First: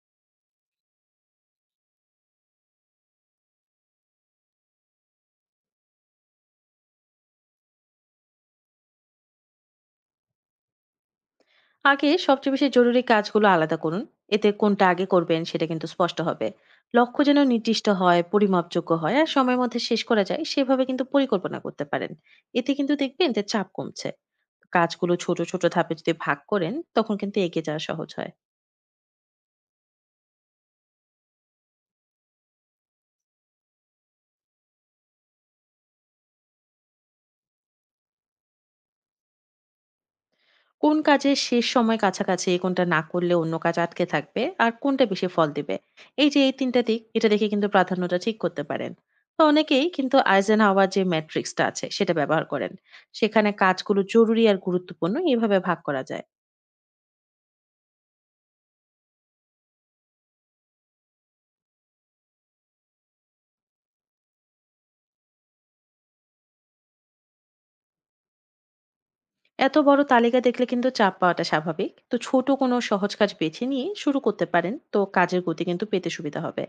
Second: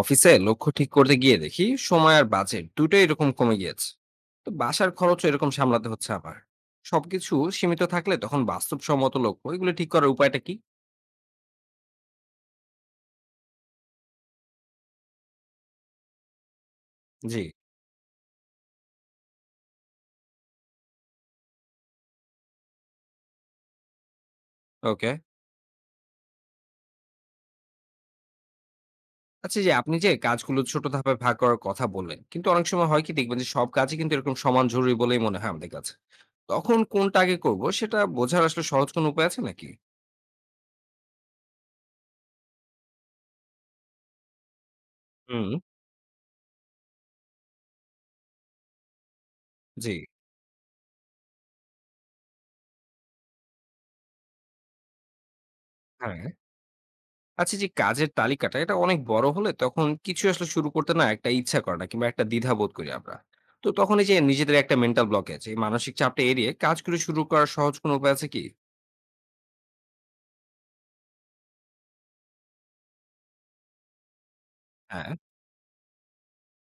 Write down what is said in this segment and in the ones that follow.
অফিসে লক্ষ্য ঠিক করতে গিয়ে দেখি সময় আর বাজেট দুটোই এরকম কমে গিয়েছে। তো বাসার খরচও এরকম সামলাতে হচ্ছে আবার। সবকিছু সীমিত থাকলে তখন বাস্তবসম্মত লক্ষ্য এগুলো ঠিক করার উপায়টা কি? আগে সবচেয়ে বেশি জরুরি কাজগুলো আলাদা করুন। এতে কোনটা আগে করবেন সেটা কিন্তু স্পষ্ট হবে। লক্ষ্য যেন জি। নির্দিষ্ট হয়, পরিমাপযোগ্য হয় আর সময়ের মধ্যে শেষ করা যায় সেভাবে কিন্তু পরিকল্পনা করতে পারেন। এতে কিন্তু দেখবেন যে চাপ কমছে। ওকে। কাজগুলো ছোট ছোট ধাপে যদি ভাগ করেন তখন কিন্তু এগিয়ে যাওয়া সহজ হয়। আচ্ছা, এই যে আপনি যে কাজগুলো ছোট ধাপে ভাগ করার কথা বললেন, কিন্তু অনেক সময় হয় কি, দেখবেন যে সব কাজই কিন্তু এরকম সমান জরুরি বলেই মনে হয় আমাদের কাছে। তখন কোনটা আগে করব সেটা বোঝার আসলে সহজ কোনো উপায় আছে নাকি? কোন কাজের শেষ সময় কাছাকাছি, কোনটা না করলে অন্য কাজ আটকে থাকবে, আর কোনটা বেশি ফল হুম। দিবে। এই যে এই ৩ টা দিক, এটা দেখে কিন্তু প্রাধান্যটা ঠিক করতে পারেন। তো অনেকেই জি। কিন্তু আইজেনহাওয়ার যে ম্যাট্রিক্সটা আছে, সেটা ব্যবহার করেন। সেখানে কাজগুলো জরুরি আর গুরুত্বপূর্ণ এভাবে ভাগ করা হ্যাঁ। যায়। আচ্ছা, যে কাজের তালিকাটা এটা অনেক বড় হলে তখন কিছু আসলে শুরু করতে না একটা ইচ্ছা করে না, কিংবা একটা দ্বিধা বোধ করি আমরা। তো তখন এই যে নিজেদের একটা মেন্টাল ব্লক আছে, এই মানসিক চাপটা এড়িয়ে কাজগুলো শুরু করার সহজ কোনো উপায় আছে কি? এত বড় তালিকা দেখলে কিন্তু চাপ পাওয়াটা স্বাভাবিক। তো ছোট কোনো সহজ কাজ বেছে নিয়ে শুরু করতে পারেন। তো হ্যাঁ। কাজের গতি কিন্তু পেতে সুবিধা হবে।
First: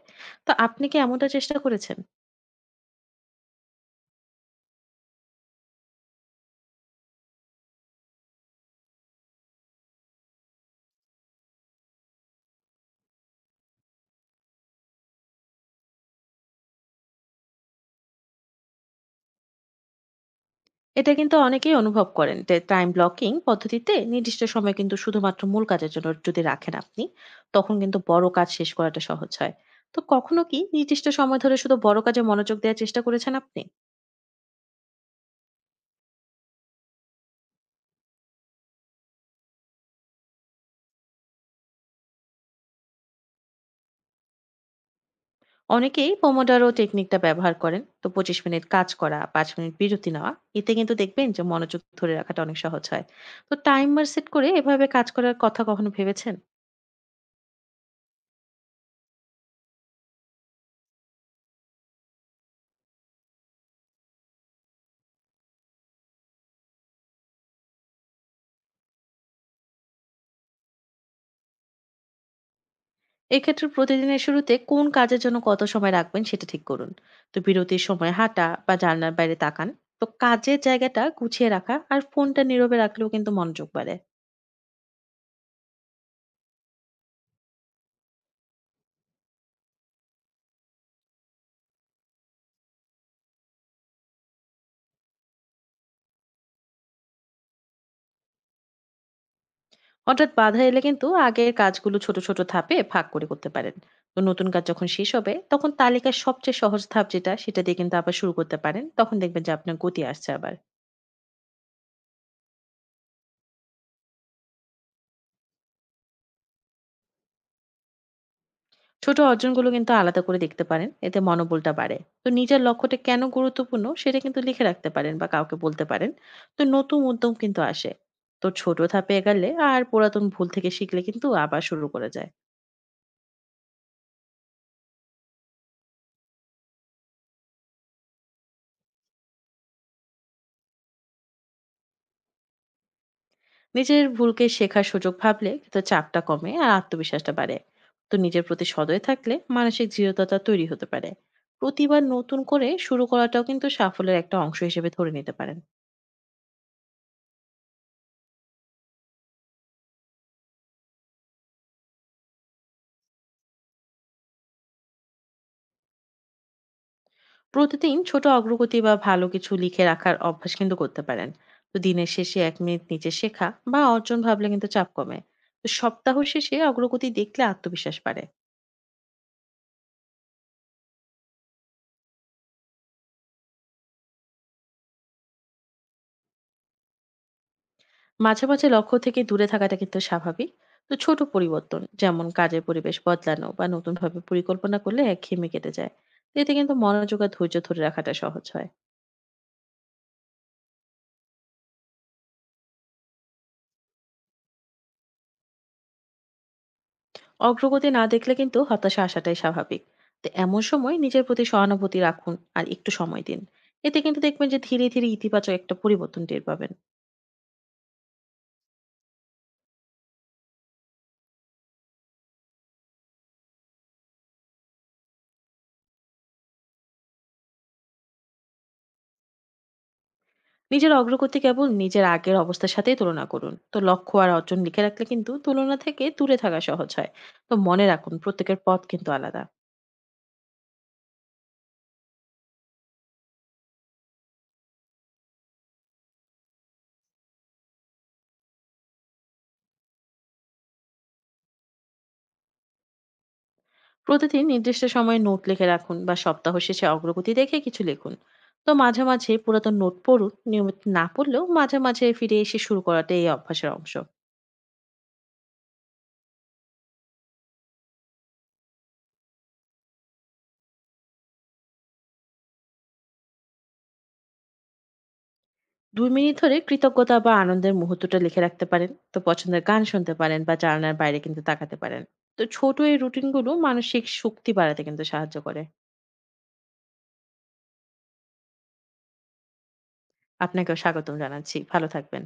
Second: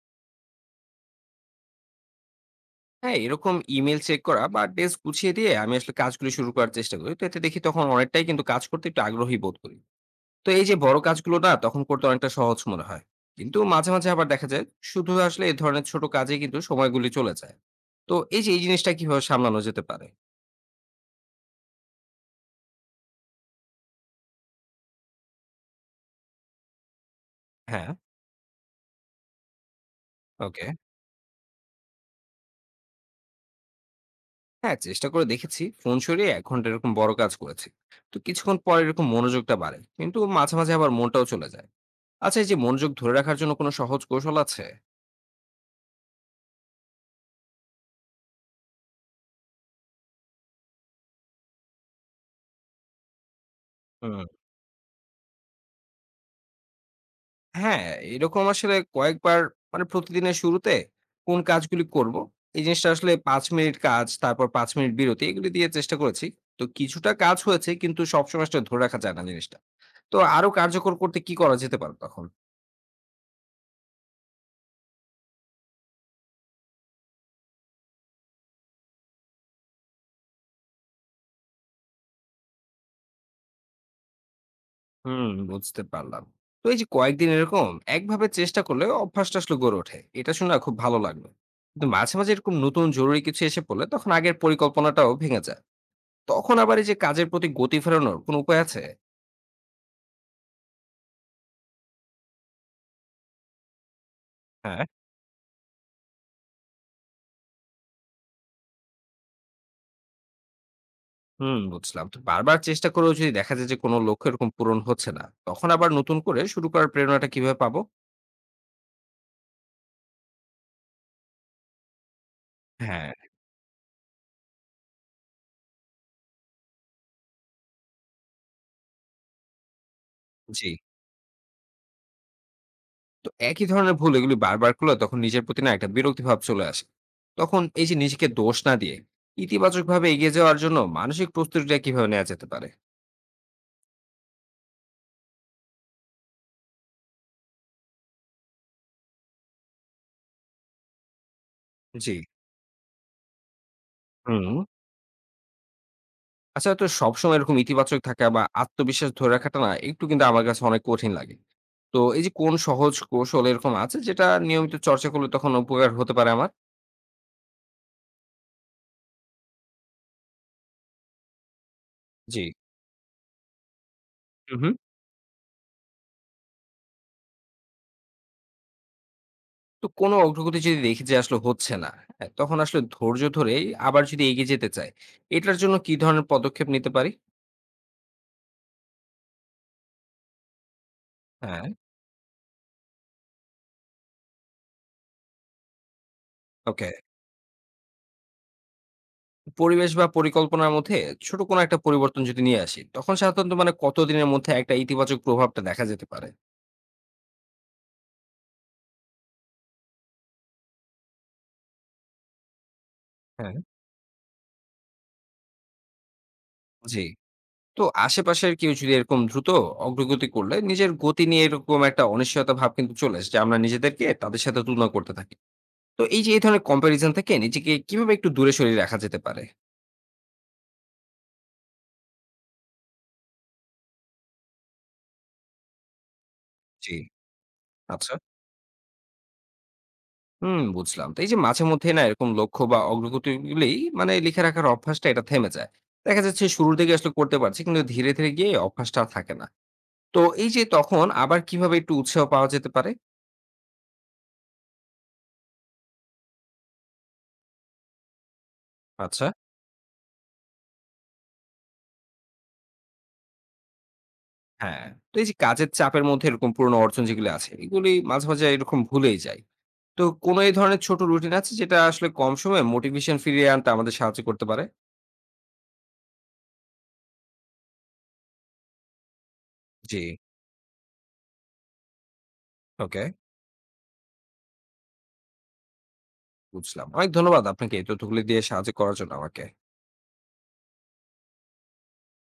তো আপনি কি এমনটা চেষ্টা করেছেন? হ্যাঁ, এরকম ইমেল চেক করা বা ডেস্ক গুছিয়ে দিয়ে আমি আসলে কাজগুলো শুরু করার চেষ্টা করি, তো এতে দেখি তখন অনেকটাই কিন্তু কাজ করতে একটু আগ্রহী বোধ করি। তো এই যে বড় কাজগুলো না তখন করতে অনেকটা সহজ মনে হয়। কিন্তু মাঝে মাঝে আবার দেখা যায়, শুধু আসলে এই ধরনের ছোট কাজে কিন্তু সময়গুলি চলে যায়। তো এই যে এই জিনিসটা কিভাবে সামলানো যেতে পারে? এটা কিন্তু অনেকেই অনুভব করেন যে টাইম ব্লকিং পদ্ধতিতে নির্দিষ্ট সময় কিন্তু শুধুমাত্র মূল কাজের জন্য যদি রাখেন আপনি, তখন হ্যাঁ। কিন্তু বড় কাজ শেষ করাটা সহজ হয়। তো কখনো কি ওকে। নির্দিষ্ট সময় ধরে শুধু বড় কাজে মনোযোগ দেওয়ার চেষ্টা করেছেন আপনি? হ্যাঁ, চেষ্টা করে দেখেছি, ফোন সরিয়ে 1 ঘন্টা এরকম বড় কাজ করেছি। তো কিছুক্ষণ পরে এরকম মনোযোগটা বাড়ে, কিন্তু মাঝে মাঝে আবার মনটাও চলে যায়। আচ্ছা, এই যে মনোযোগ ধরে রাখার জন্য কোনো সহজ কৌশল আছে? অনেকেই পোমোডারো টেকনিকটা ব্যবহার করেন। তো 25 মিনিট কাজ করা, 5 মিনিট বিরতি নেওয়া। এতে কিন্তু দেখবেন যে মনোযোগ ধরে রাখাটা অনেক সহজ হয়। তো টাইমার হুম। সেট করে এভাবে কাজ করার কথা কখনো ভেবেছেন? হ্যাঁ, এরকম আসলে কয়েকবার। মানে প্রতিদিনের শুরুতে কোন কাজগুলি করব, এই জিনিসটা আসলে 5 মিনিট কাজ তারপর 5 মিনিট বিরতি এগুলি দিয়ে চেষ্টা করেছি। তো কিছুটা কাজ হয়েছে কিন্তু সবসময় সেটা ধরে রাখা যায় না জিনিসটা। তো আরো কার্যকর করতে কি করা যেতে পারে তখন? এক্ষেত্রে প্রতিদিনের শুরুতে কোন কাজের জন্য কত সময় রাখবেন সেটা ঠিক করুন। তো বিরতির সময় হাঁটা বা জানলার বাইরে তাকান। তো কাজের জায়গাটা গুছিয়ে রাখা আর ফোনটা নীরবে রাখলেও কিন্তু মনোযোগ বাড়ে। হুম, বুঝতে পারলাম। তো এই যে কয়েকদিন এরকম একভাবে চেষ্টা করলে অভ্যাসটা আসলে গড়ে ওঠে, এটা শুনে না খুব ভালো লাগলো। কিন্তু মাঝে মাঝে এরকম নতুন জরুরি কিছু এসে পড়লে তখন আগের পরিকল্পনাটাও ভেঙে যায়। তখন আবার এই যে কাজের প্রতি গতি ফেরানোর কোনো উপায় আছে? হঠাৎ বাধা এলে কিন্তু আগের কাজগুলো ছোট ছোট ধাপে ভাগ করে করতে পারেন। তো নতুন কাজ হ্যাঁ। যখন শেষ হবে তখন তালিকার সবচেয়ে সহজ ধাপ যেটা সেটা দিয়ে কিন্তু আবার শুরু করতে পারেন। তখন দেখবেন যে আপনার গতি আসছে আবার। হুম, বুঝলাম। তো বারবার চেষ্টা করেও যদি দেখা যায় যে কোনো লক্ষ্য এরকম পূরণ হচ্ছে না, তখন আবার নতুন করে শুরু করার প্রেরণাটা কিভাবে পাবো? ছোট অর্জনগুলো কিন্তু আলাদা করে দেখতে পারেন, এতে মনোবলটা বাড়ে। তো নিজের লক্ষ্যটা হ্যাঁ। কেন গুরুত্বপূর্ণ সেটা কিন্তু লিখে রাখতে পারেন বা কাউকে বলতে পারেন। তো নতুন উদ্যম কিন্তু আসে। তো ছোট ধাপে এগালে আর পুরাতন ভুল জি। থেকে শিখলে কিন্তু আবার শুরু করা যায়। তো একই ধরনের ভুল এগুলি বারবার করলে তখন নিজের প্রতি না একটা বিরক্তি ভাব চলে আসে। তখন এই যে নিজেকে দোষ না দিয়ে ইতিবাচক ভাবে এগিয়ে যাওয়ার জন্য মানসিক প্রস্তুতিটা কিভাবে নেওয়া যেতে পারে? নিজের ভুলকে শেখার সুযোগ ভাবলে কিন্তু চাপটা কমে আর আত্মবিশ্বাসটা বাড়ে। তো নিজের প্রতি সদয় থাকলে মানসিক দৃঢ়তা তৈরি হতে পারে। প্রতিবার জি। নতুন করে শুরু করাটাও কিন্তু সাফল্যের একটা হুম। অংশ হিসেবে ধরে নিতে পারেন। আচ্ছা, তো সবসময় এরকম ইতিবাচক থাকা বা আত্মবিশ্বাস ধরে রাখাটা না একটু কিন্তু আমার কাছে অনেক কঠিন লাগে। তো এই যে কোন সহজ কৌশল এরকম আছে যেটা নিয়মিত চর্চা করলে তখন উপকার হতে পারে আমার? প্রতিদিন ছোট অগ্রগতি বা ভালো কিছু লিখে রাখার অভ্যাস কিন্তু করতে পারেন। তো দিনের শেষে জি। 1 মিনিট নিচে শেখা বা অর্জন ভাবলে কিন্তু হুম। চাপ কমে। তো সপ্তাহ শেষে অগ্রগতি দেখলে আত্মবিশ্বাস বাড়ে। তো কোনো অগ্রগতি যদি দেখি যে আসলে হচ্ছে না, হ্যাঁ, তখন আসলে ধৈর্য ধরে আবার যদি এগিয়ে যেতে চাই, এটার জন্য কি ধরনের পদক্ষেপ নিতে পারি? মাঝে মাঝে লক্ষ্য থেকে দূরে থাকাটা কিন্তু স্বাভাবিক। তো ছোট হ্যাঁ, পরিবর্তন, যেমন কাজের পরিবেশ বদলানো বা নতুন ভাবে পরিকল্পনা করলে একঘেয়েমি কেটে যায়। তো এতে কিন্তু ওকে। মনোযোগ আর ধৈর্য ধরে রাখাটা সহজ হয়। পরিবেশ বা পরিকল্পনার মধ্যে ছোট কোনো একটা পরিবর্তন যদি নিয়ে আসি, তখন সাধারণত মানে কতদিনের মধ্যে একটা ইতিবাচক প্রভাবটা দেখা যেতে পারে? অগ্রগতি না দেখলে কিন্তু হতাশা আসাটাই স্বাভাবিক। তো এমন সময় নিজের প্রতি সহানুভূতি রাখুন আর একটু সময় দিন। হ্যাঁ। এতে কিন্তু দেখবেন যে ধীরে ধীরে ইতিবাচক একটা পরিবর্তন টের পাবেন। জি। তো আশেপাশের কেউ যদি এরকম দ্রুত অগ্রগতি করলে নিজের গতি নিয়ে এরকম একটা অনিশ্চয়তা ভাব কিন্তু চলে আসে, যে আমরা নিজেদেরকে তাদের সাথে তুলনা করতে থাকি। তো এই যে এই ধরনের কম্প্যারিজন থেকে নিজেকে কিভাবে একটু দূরে সরিয়ে রাখা যেতে পারে? নিজের অগ্রগতি কেবল নিজের আগের অবস্থার সাথেই তুলনা করুন। তো লক্ষ্য আর অর্জন লিখে রাখলে কিন্তু তুলনা থেকে দূরে থাকা সহজ জি। হয়। তো মনে রাখুন, আচ্ছা। প্রত্যেকের পথ কিন্তু আলাদা। হুম, বুঝলাম। তো এই যে মাঝে মধ্যে না এরকম লক্ষ্য বা অগ্রগতিগুলি মানে লিখে রাখার অভ্যাসটা এটা থেমে যায়। দেখা যাচ্ছে শুরুর দিকে আসলে করতে পারছি কিন্তু ধীরে, ধীরে গিয়ে অভ্যাসটা আর থাকে না। তো এই যে তখন আবার কিভাবে একটু উৎসাহ পাওয়া যেতে পারে? প্রতিদিন নির্দিষ্ট সময়ে নোট লিখে রাখুন বা সপ্তাহ শেষে অগ্রগতি দেখে কিছু লিখুন। তো মাঝে আচ্ছা। মাঝে পুরাতন নোট পড়ুন। নিয়মিত না পড়লেও মাঝে মাঝে ফিরে এসে শুরু করাটা এই অভ্যাসের অংশ। হ্যাঁ, তো এই যে কাজের চাপের মধ্যে এরকম পুরনো অর্জন যেগুলো আছে এগুলি মাঝে, মাঝে এরকম ভুলেই যাই। তো কোনো এই ধরনের ছোট রুটিন আছে যেটা আসলে কম সময়ে মোটিভেশন ফিরিয়ে আনতে আমাদের সাহায্য করতে পারে? 2 মিনিট ধরে কৃতজ্ঞতা বা আনন্দের মুহূর্তটা লিখে রাখতে পারেন। তো পছন্দের গান জি, শুনতে পারেন বা জানালার বাইরে কিন্তু তাকাতে পারেন। তো ছোট এই ওকে। রুটিনগুলো মানসিক শক্তি বাড়াতে কিন্তু সাহায্য করে। বুঝলাম। অনেক ধন্যবাদ আপনাকে এই তথ্যগুলি দিয়ে সাহায্য করার জন্য আমাকে। আপনাকেও স্বাগতম জানাচ্ছি। ভালো থাকবেন।